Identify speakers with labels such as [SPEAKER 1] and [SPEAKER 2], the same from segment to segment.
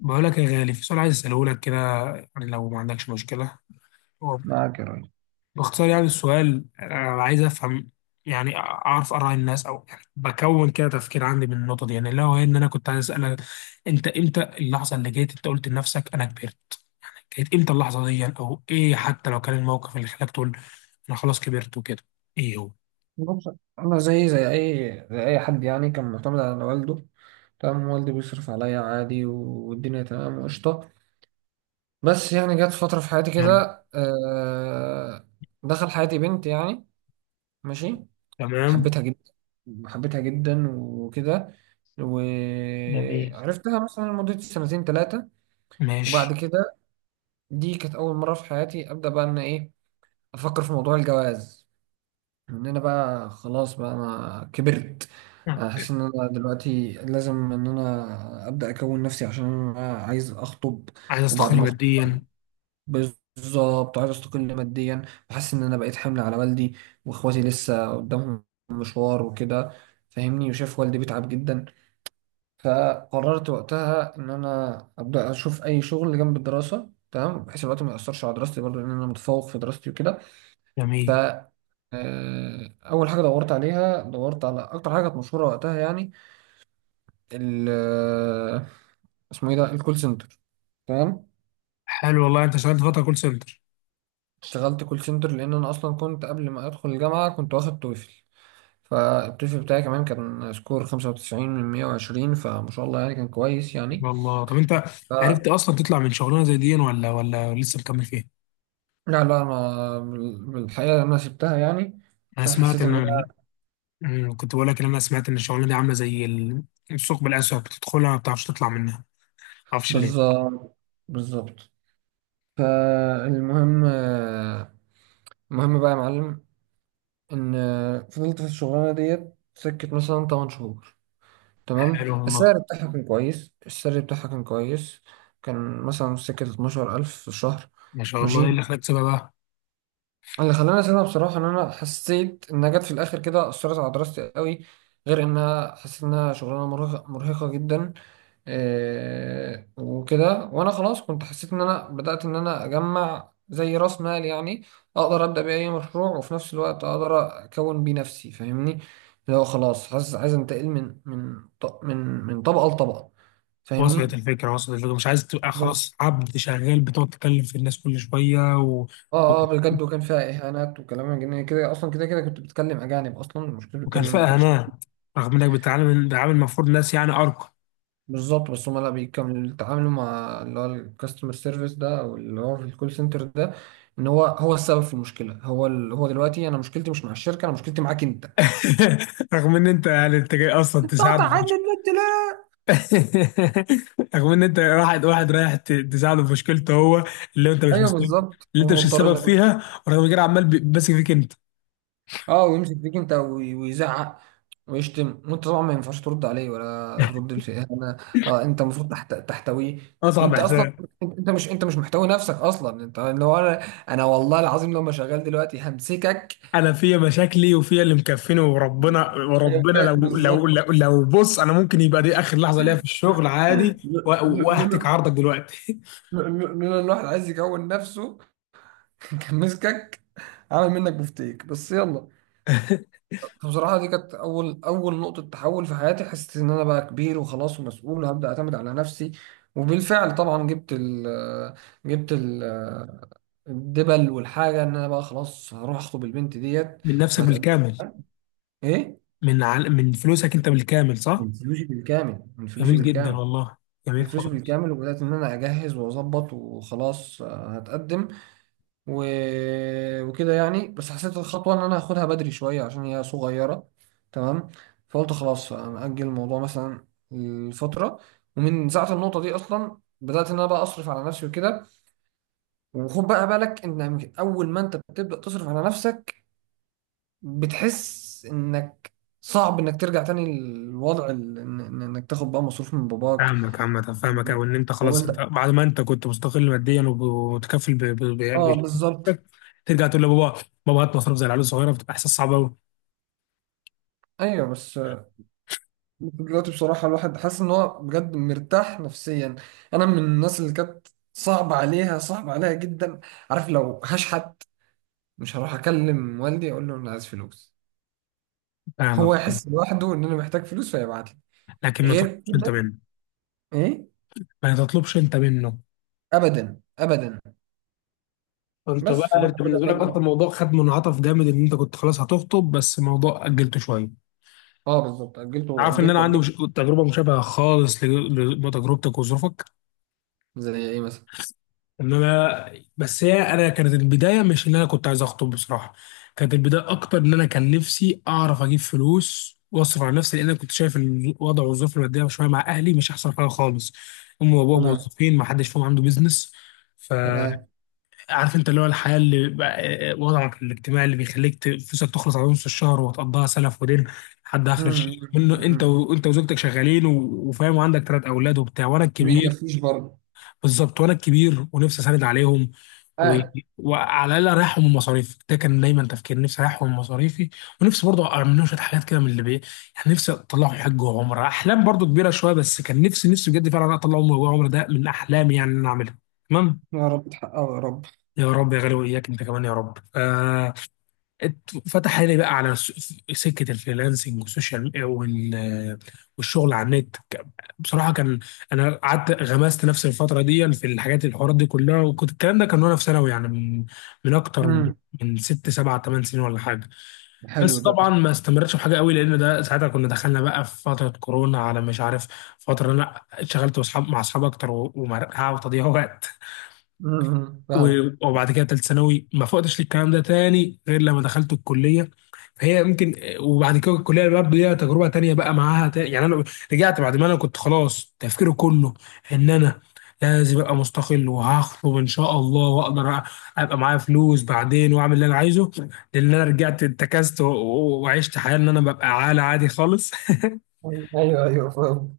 [SPEAKER 1] بقول لك يا غالي، في سؤال عايز اساله لك كده، يعني لو ما عندكش مشكله. هو
[SPEAKER 2] معاك يا راجل.
[SPEAKER 1] باختصار، يعني السؤال انا عايز افهم، يعني اعرف اراء الناس، او يعني بكون كده تفكير عندي من النقطه دي. يعني لو هي ان انا كنت عايز اسالك: انت امتى اللحظه اللي جيت انت قلت لنفسك انا كبرت؟ كانت امتى اللحظه دي يعني، او ايه حتى لو كان الموقف اللي خلاك تقول انا خلاص كبرت وكده؟ ايه هو؟
[SPEAKER 2] بص، انا زي اي حد، يعني كان معتمد على والده. تمام. والدي بيصرف عليا عادي، والدنيا تمام وقشطه. بس يعني جت فتره في حياتي
[SPEAKER 1] حلو.
[SPEAKER 2] كده، دخل حياتي بنت يعني. ماشي.
[SPEAKER 1] تمام.
[SPEAKER 2] حبيتها جدا، حبيتها جدا وكده.
[SPEAKER 1] جميل.
[SPEAKER 2] وعرفتها مثلا لمده سنتين ثلاثه، وبعد
[SPEAKER 1] ماشي.
[SPEAKER 2] كده دي كانت اول مره في حياتي ابدا بقى ان ايه افكر في موضوع الجواز. ان انا بقى خلاص، بقى انا كبرت. انا حاسس ان انا دلوقتي لازم ان انا ابدا اكون نفسي عشان انا عايز اخطب،
[SPEAKER 1] عايز
[SPEAKER 2] وبعد
[SPEAKER 1] استقل
[SPEAKER 2] ما اخطب
[SPEAKER 1] ماديا.
[SPEAKER 2] بالظبط عايز استقل ماديا. وحاسس ان انا بقيت حمل على والدي، واخواتي لسه قدامهم مشوار وكده. فاهمني؟ وشاف والدي بيتعب جدا، فقررت وقتها ان انا ابدا اشوف اي شغل جنب الدراسه، تمام، بحيث الوقت ما ياثرش على دراستي برضه لان انا متفوق في دراستي وكده. ف
[SPEAKER 1] جميل.
[SPEAKER 2] آه، اول حاجه دورت على اكتر حاجه كانت مشهوره وقتها يعني. ال آه، اسمه ايه ده الكول سنتر. تمام.
[SPEAKER 1] حلو والله، انت اشتغلت فتره كول سنتر؟
[SPEAKER 2] اشتغلت كول سنتر لان انا اصلا كنت قبل ما ادخل الجامعه كنت واخد توفل، فالتوفل بتاعي كمان كان سكور 95 من 120، فما شاء الله يعني كان كويس يعني.
[SPEAKER 1] شاء الله. طب انت
[SPEAKER 2] ف
[SPEAKER 1] عرفت اصلا تطلع من شغلانه زي دي ولا لسه مكمل فيها؟
[SPEAKER 2] لا، لا، انا بالحقيقه انا سبتها يعني
[SPEAKER 1] انا
[SPEAKER 2] عشان
[SPEAKER 1] سمعت
[SPEAKER 2] حسيت
[SPEAKER 1] ان
[SPEAKER 2] ان انا.
[SPEAKER 1] كنت بقول لك ان انا سمعت ان الشغلانه دي عامله زي الثقب الاسود، بتدخلها ما بتعرفش تطلع منها، ما اعرفش ليه.
[SPEAKER 2] بالظبط. بالظبط. فالمهم آه، المهم بقى يا معلم ان فضلت في الشغلانه ديت سكت مثلا 8 شهور. تمام.
[SPEAKER 1] حلو والله.
[SPEAKER 2] السعر بتاعها كان كويس، السعر بتاعها كان كويس. كان مثلا سكه 12000 في الشهر.
[SPEAKER 1] ما شاء الله. ايه
[SPEAKER 2] ماشي.
[SPEAKER 1] اللي خلاك تسيبها بقى؟
[SPEAKER 2] اللي خلاني اسيبها بصراحه ان انا حسيت انها جت في الاخر كده اثرت على دراستي قوي، غير انها حسيت انها شغلانه مرهقه، مرهقه جدا. إيه وكده، وانا خلاص كنت حسيت ان انا بدات ان انا اجمع زي راس مال يعني، اقدر ابدا بيه اي مشروع، وفي نفس الوقت اقدر اكون بيه نفسي. فاهمني؟ اللي هو خلاص حاسس عايز انتقل من من ط- من من طبقه لطبقه.
[SPEAKER 1] وصلت
[SPEAKER 2] فاهمني؟
[SPEAKER 1] الفكره، وصلت الفكره، مش عايز تبقى خلاص عبد شغال بتقعد تتكلم في الناس كل شويه و... و-
[SPEAKER 2] اه، اه، بجد، وكان فيها اهانات وكلام من جنيه، كده اصلا كده كده كنت بتكلم اجانب، اصلا مش كنت بتكلم، ما
[SPEAKER 1] وكرفاء
[SPEAKER 2] كنتش.
[SPEAKER 1] هناء، رغم انك بتتعامل بتعامل المفروض ناس يعني ارقى.
[SPEAKER 2] بالظبط. بس هم لا بيكملوا يتعاملوا مع اللي هو الكاستمر سيرفيس ده، او اللي هو في الكول سنتر ده، ان هو السبب في المشكله. هو هو دلوقتي انا مشكلتي مش مع الشركه، انا مشكلتي معاك انت.
[SPEAKER 1] رغم ان انت يعني انت جاي اصلا تساعد.
[SPEAKER 2] قطع عني النت ليه؟
[SPEAKER 1] رغم ان انت واحد واحد رايح تساعده في مشكلته هو، اللي انت مش
[SPEAKER 2] ايوه
[SPEAKER 1] مسؤول،
[SPEAKER 2] بالظبط،
[SPEAKER 1] اللي انت مش
[SPEAKER 2] ومضطر
[SPEAKER 1] السبب
[SPEAKER 2] انك.
[SPEAKER 1] فيها، ورغم كده عمال ماسك فيك انت.
[SPEAKER 2] اه ويمسك فيك انت، ويزعق، ويشتم، وانت طبعا ما ينفعش ترد عليه ولا ترد لشيء. انا. اه، انت المفروض تحتويه.
[SPEAKER 1] اصعب
[SPEAKER 2] وانت اصلا،
[SPEAKER 1] احساس.
[SPEAKER 2] انت مش محتوي نفسك اصلا، انت لو انا. انا والله العظيم لما شغال دلوقتي همسكك.
[SPEAKER 1] انا فيا مشاكلي وفيا اللي مكفيني، وربنا
[SPEAKER 2] أيوة،
[SPEAKER 1] وربنا لو لو
[SPEAKER 2] بالظبط.
[SPEAKER 1] لو, لو بص، انا ممكن يبقى دي اخر لحظه ليا في الشغل عادي،
[SPEAKER 2] ل- ل-
[SPEAKER 1] واهتك
[SPEAKER 2] لولا
[SPEAKER 1] عرضك دلوقتي.
[SPEAKER 2] لولا ان الواحد عايز يكون نفسه، كان مسكك، عامل منك بفتيك، بس يلا. فبصراحة، دي كانت أول، أول نقطة تحول في حياتي. حسيت إن أنا بقى كبير وخلاص ومسؤول، وهبدأ أعتمد على نفسي. وبالفعل طبعا جبت ال جبت ال الدبل، والحاجة إن أنا بقى خلاص هروح أخطب البنت ديت،
[SPEAKER 1] من نفسك
[SPEAKER 2] وهتقدم.
[SPEAKER 1] بالكامل؟
[SPEAKER 2] إيه؟
[SPEAKER 1] من فلوسك انت بالكامل صح؟
[SPEAKER 2] من فلوسي بالكامل، من فلوسي
[SPEAKER 1] جميل جدا
[SPEAKER 2] بالكامل،
[SPEAKER 1] والله،
[SPEAKER 2] من
[SPEAKER 1] جميل
[SPEAKER 2] فلوسي
[SPEAKER 1] خالص.
[SPEAKER 2] بالكامل. وبدأت إن أنا أجهز وأظبط وخلاص، هتقدم. و... وكده يعني، بس حسيت الخطوة إن أنا هاخدها بدري شوية عشان هي صغيرة. تمام. فقلت خلاص أجل الموضوع مثلا لفترة، ومن ساعة النقطة دي أصلا بدأت إن أنا بقى أصرف على نفسي وكده. وخد بقى بالك إن أول ما أنت بتبدأ تصرف على نفسك، بتحس إنك صعب إنك ترجع تاني للوضع إنك تاخد بقى مصروف من باباك.
[SPEAKER 1] فاهمك عامة، فاهمك، أو إن أنت خلاص
[SPEAKER 2] أول
[SPEAKER 1] أنت
[SPEAKER 2] ده،
[SPEAKER 1] بعد ما أنت كنت مستقل ماديا، ومتكفل
[SPEAKER 2] آه،
[SPEAKER 1] ب-
[SPEAKER 2] بالظبط.
[SPEAKER 1] ترجع تقول لبابا: بابا هات مصروف زي العيال الصغيرة، بتبقى إحساس صعب أوي.
[SPEAKER 2] أيوه، بس، دلوقتي بصراحة الواحد حاسس إن هو بجد مرتاح نفسيا. أنا من الناس اللي كانت صعب عليها، صعب عليها جدا. عارف لو هشحت مش هروح أكلم والدي أقول له أنا عايز فلوس،
[SPEAKER 1] فاهمك.
[SPEAKER 2] هو يحس لوحده إن أنا محتاج فلوس فيبعت لي.
[SPEAKER 1] لكن ما
[SPEAKER 2] غير
[SPEAKER 1] تطلبش أنت
[SPEAKER 2] كده.
[SPEAKER 1] منه.
[SPEAKER 2] إيه؟
[SPEAKER 1] ما تطلبش أنت منه.
[SPEAKER 2] أبدا، أبدا.
[SPEAKER 1] أنت
[SPEAKER 2] بس
[SPEAKER 1] بقى،
[SPEAKER 2] فالواحد
[SPEAKER 1] أنت
[SPEAKER 2] بدأ
[SPEAKER 1] بالنسبة
[SPEAKER 2] بقى
[SPEAKER 1] لك أصلا الموضوع خد منعطف جامد، إن أنت كنت خلاص هتخطب بس الموضوع أجلته شوية.
[SPEAKER 2] أه بالظبط، أجلته،
[SPEAKER 1] عارف إن أنا
[SPEAKER 2] أجلته،
[SPEAKER 1] عندي مش...
[SPEAKER 2] أجلته.
[SPEAKER 1] تجربة مشابهة خالص لتجربتك وظروفك.
[SPEAKER 2] زي إيه مثلا؟
[SPEAKER 1] ان انا، بس هي انا كانت البدايه مش ان انا كنت عايز اخطب بصراحه. كانت البدايه اكتر ان انا كان نفسي اعرف اجيب فلوس واصرف على نفسي، لان انا كنت شايف الوضع والظروف الماديه شويه مع اهلي مش احسن حاجه خالص. امي وابوها
[SPEAKER 2] تمام،
[SPEAKER 1] موظفين، ما حدش فيهم عنده بيزنس.
[SPEAKER 2] تمام.
[SPEAKER 1] فعارف انت اللي هو الحياه اللي بقى، وضعك الاجتماعي اللي بيخليك فلوسك تخلص على نص الشهر وتقضيها سلف ودين لحد
[SPEAKER 2] مم.
[SPEAKER 1] اخر الشهر
[SPEAKER 2] مم،
[SPEAKER 1] منه، انت
[SPEAKER 2] مم.
[SPEAKER 1] وانت وزوجتك شغالين وفاهم، وعندك ثلاث اولاد وبتاع، وانا
[SPEAKER 2] ما
[SPEAKER 1] الكبير.
[SPEAKER 2] بيكفيش برضه.
[SPEAKER 1] بالظبط، وانا الكبير ونفسي اساند عليهم. و...
[SPEAKER 2] آه.
[SPEAKER 1] وعلى الاقل اريحهم من مصاريفي، ده كان دايما تفكير نفسي اريحهم من مصاريفي. ونفسي برضه اعمل لهم شويه حاجات كده من اللي بي، يعني نفسي اطلعهم حج وعمره، احلام برضه كبيره شويه بس كان نفسي نفسي بجد فعلا اطلعهم حج وعمره، ده من احلامي يعني ان انا اعملها. تمام.
[SPEAKER 2] يا رب تحققه يا رب.
[SPEAKER 1] يا رب يا غالي، واياك انت كمان يا رب. فتح لي بقى على سكه الفريلانسنج والسوشيال والشغل على النت بصراحه كان انا قعدت غمست نفسي الفتره دي في الحاجات الحوارات دي كلها، وكنت الكلام ده كان وانا في ثانوي يعني، من من اكتر من
[SPEAKER 2] مم.
[SPEAKER 1] من ست سبع ثمان سنين ولا حاجه.
[SPEAKER 2] حلو
[SPEAKER 1] بس
[SPEAKER 2] ده.
[SPEAKER 1] طبعا ما استمرتش في حاجه قوي، لان ده ساعتها كنا دخلنا بقى في فتره كورونا، على مش عارف، فتره انا اشتغلت واصحاب مع اصحاب اكتر، ومرقعه وتضييع وقت،
[SPEAKER 2] مم. مم. فاهم.
[SPEAKER 1] وبعد كده تالت ثانوي ما فقتش للكلام ده تاني غير لما دخلت الكليه. فهي ممكن. وبعد كده الكليه برضه ليها تجربه تانية بقى معاها، يعني انا رجعت بعد ما انا كنت خلاص تفكيري كله ان انا لازم ابقى مستقل وهخطب ان شاء الله، واقدر ابقى معايا فلوس بعدين واعمل اللي انا عايزه، لان انا رجعت اتكست وعشت حياه ان انا ببقى عالة عادي خالص.
[SPEAKER 2] ايوه، ايوه، فاهم.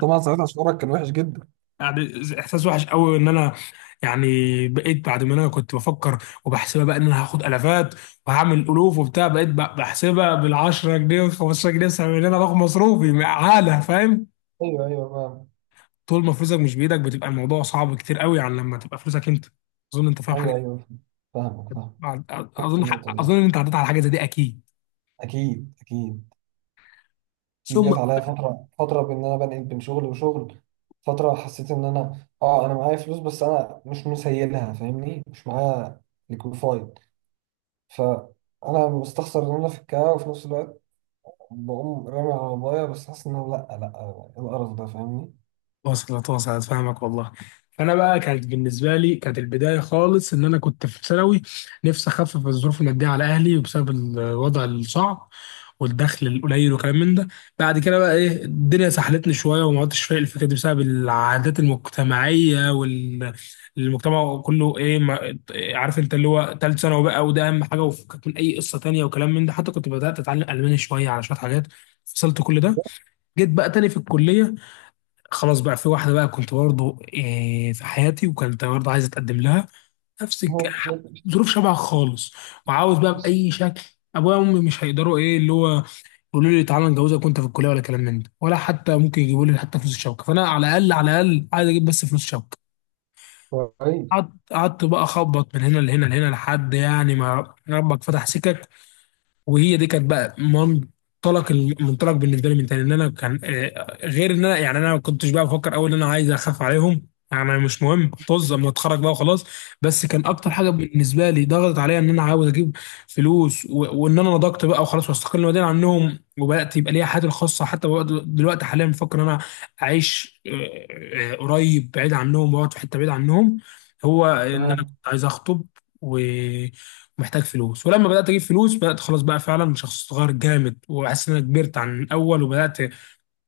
[SPEAKER 2] طبعا ساعتها شعورك كان وحش جدا.
[SPEAKER 1] يعني احساس وحش قوي ان انا، يعني بقيت بعد ما انا كنت بفكر وبحسبها بقى ان انا هاخد الافات وهعمل الوف وبتاع، بقيت بحسبها بال 10 جنيه وال 15 جنيه بسبب ان انا باخد مصروفي عاله، فاهم؟
[SPEAKER 2] ايوه، ايوه، فاهم.
[SPEAKER 1] طول ما فلوسك مش بايدك بتبقى الموضوع صعب كتير قوي عن لما تبقى فلوسك انت. اظن انت فاهم حاجه.
[SPEAKER 2] ايوه، ايوه، فاهمك، فاهم. فاهم
[SPEAKER 1] اظن
[SPEAKER 2] النقطه دي.
[SPEAKER 1] اظن انت عديت على حاجه زي دي اكيد.
[SPEAKER 2] اكيد، اكيد. اكيد
[SPEAKER 1] ثم،
[SPEAKER 2] جت عليا فتره، فتره بان انا بنقل بين شغل وشغل. فتره حسيت ان انا معايا فلوس، بس انا مش مسيلها، فاهمني، مش معايا. ليكويفايد. فانا مستخسر ان انا في الكاو، وفي نفس الوقت بقوم رامي على بابايا، بس حاسس ان أنا لا، لا، إيه القرف ده. فاهمني؟
[SPEAKER 1] وصلت وصلت. فاهمك والله. انا بقى كانت بالنسبه لي كانت البدايه خالص ان انا كنت في ثانوي، نفسي اخفف الظروف الماديه على اهلي بسبب الوضع الصعب والدخل القليل وكلام من ده. بعد كده بقى ايه، الدنيا سحلتني شويه وما عدتش فايق الفكره دي بسبب العادات المجتمعيه والمجتمع كله، ايه ما... عارف انت اللي هو ثالث ثانوي بقى، وده اهم حاجه وفكك من اي قصه تانيه وكلام من ده. حتى كنت بدات اتعلم الماني شويه على شويه حاجات، فصلت كل ده.
[SPEAKER 2] لا.
[SPEAKER 1] جيت بقى تاني في الكليه، خلاص بقى في واحدة بقى كنت برضه إيه في حياتي، وكنت برضه عايز أتقدم لها نفس
[SPEAKER 2] هو كويس.
[SPEAKER 1] ظروف شبه خالص. وعاوز بقى بأي شكل. أبويا وأمي مش هيقدروا، إيه اللي هو يقولوا لي تعالى نجوزك وأنت في الكلية ولا كلام من ده، ولا حتى ممكن يجيبوا لي حتى فلوس الشبكة، فأنا على الأقل على الأقل عايز أجيب بس فلوس شبكة. قعدت قعدت بقى أخبط من هنا لهنا لهنا لحد يعني ما ربك فتح سكك. وهي دي كانت بقى منطلق المنطلق بالنسبه لي من تاني، ان انا كان، غير ان انا يعني انا ما كنتش بقى بفكر اول ان انا عايز اخاف عليهم يعني، مش مهم طز اما اتخرج بقى وخلاص. بس كان اكتر حاجه بالنسبه لي ضغطت عليا ان انا عاوز اجيب فلوس، و... وان انا نضجت بقى وخلاص واستقل ماديا عنهم، وبدات يبقى ليا حياتي الخاصه. حتى بقى دلوقتي حاليا بفكر ان انا اعيش، قريب بعيد عنهم واقعد في حته بعيد عنهم. هو ان انا كنت
[SPEAKER 2] تمام.
[SPEAKER 1] عايز اخطب و... محتاج فلوس، ولما بدات اجيب فلوس بدات خلاص بقى فعلا شخص صغير جامد، وحاسس ان انا كبرت عن الاول وبدات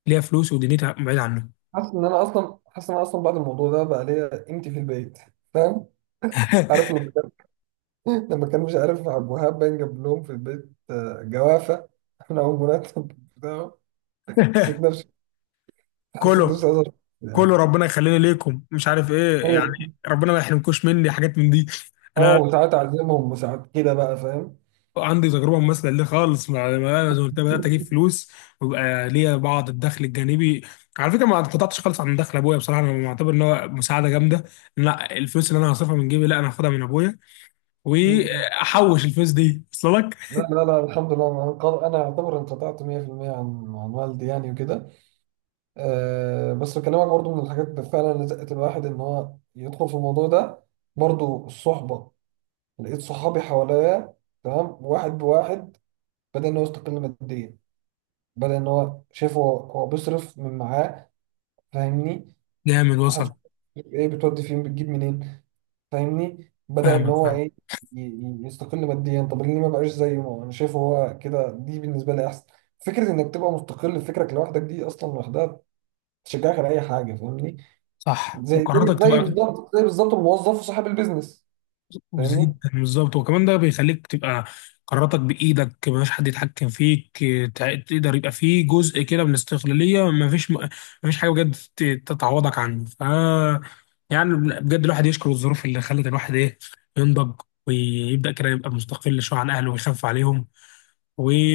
[SPEAKER 1] ليا فلوس ودنيتي بعيد عنه.
[SPEAKER 2] حاسس ان انا اصلا بعد الموضوع ده بقى ليا قيمتي في البيت. فاهم؟ عارف لما كان. لما كان مش عارف عبد الوهاب باين جاب لهم في البيت جوافه من اول مرتب بتاعه. حسيت نفسي حسيت
[SPEAKER 1] كله،
[SPEAKER 2] نفسي أزر،
[SPEAKER 1] كله
[SPEAKER 2] يعني.
[SPEAKER 1] ربنا يخليني ليكم مش عارف ايه، يعني ربنا ما يحرمكوش مني حاجات من دي.
[SPEAKER 2] اه،
[SPEAKER 1] انا
[SPEAKER 2] وساعات اعزمهم، وساعات كده بقى. فاهم؟
[SPEAKER 1] عندي تجربه مماثله ليه خالص زي ما قلت لك، بدات اجيب فلوس ويبقى ليا بعض الدخل الجانبي. على فكره ما انقطعتش خالص عن دخل ابويا بصراحه، انا معتبر ان هو مساعده جامده. لا الفلوس اللي انا هصرفها من جيبي، لا انا هاخدها من ابويا
[SPEAKER 2] مم.
[SPEAKER 1] واحوش الفلوس دي. وصل لك؟
[SPEAKER 2] لا، لا، لا، الحمد لله، انا اعتبر انقطعت 100% عن والدي يعني وكده. أه، بس بكلمك برضو من الحاجات اللي فعلا لزقت الواحد ان هو يدخل في الموضوع ده، برضو الصحبه. لقيت صحابي حواليا، تمام، واحد بواحد، بدأ إن هو يستقل ماديا، بدأ إن هو شايف هو بيصرف من معاه. فاهمني؟
[SPEAKER 1] جامد
[SPEAKER 2] محدش
[SPEAKER 1] وصل.
[SPEAKER 2] بيقول إيه، بتودي فين، بتجيب منين. فاهمني؟ بدأ إن
[SPEAKER 1] فاهمك.
[SPEAKER 2] هو
[SPEAKER 1] فاهم.
[SPEAKER 2] إيه، يستقل ماديا. طب ليه ما بقاش زيه، ما هو أنا شايفه هو كده، دي بالنسبة لي أحسن. فكرة إنك تبقى مستقل بفكرك لوحدك دي أصلا لوحدها تشجعك على أي حاجة. فاهمني؟
[SPEAKER 1] صح.
[SPEAKER 2] زي زي
[SPEAKER 1] وقراراتك
[SPEAKER 2] زي
[SPEAKER 1] تبقى
[SPEAKER 2] بالظبط، زي بالظبط، الموظف وصاحب البيزنس. فاهمني؟
[SPEAKER 1] جدا بالظبط، وكمان ده بيخليك تبقى قراراتك بايدك، مفيش حد يتحكم فيك، تقدر يبقى فيه جزء كده من الاستقلاليه، مفيش مفيش حاجه بجد تتعوضك عنه. يعني بجد، الواحد يشكر الظروف اللي خلت الواحد ايه، ينضج ويبدا كده يبقى مستقل شويه عن اهله ويخاف عليهم.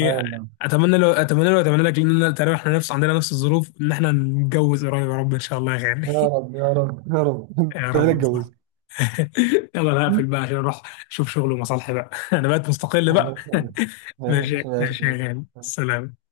[SPEAKER 2] اه والله.
[SPEAKER 1] لو، اتمنى لو اتمنى لك، لان تقريبا احنا نفس عندنا نفس الظروف، ان احنا نتجوز قريب يا رب ان شاء الله يا غالي.
[SPEAKER 2] يا رب، يا رب، يا رب،
[SPEAKER 1] يا
[SPEAKER 2] تعالى
[SPEAKER 1] رب.
[SPEAKER 2] اتجوز.
[SPEAKER 1] يلا انا هقفل بقى عشان اروح اشوف شغل ومصالحي بقى. انا بقيت مستقل بقى.
[SPEAKER 2] الله يسلمك. ماشي،
[SPEAKER 1] ماشي ماشي
[SPEAKER 2] ماشي.
[SPEAKER 1] يا غالي سلام.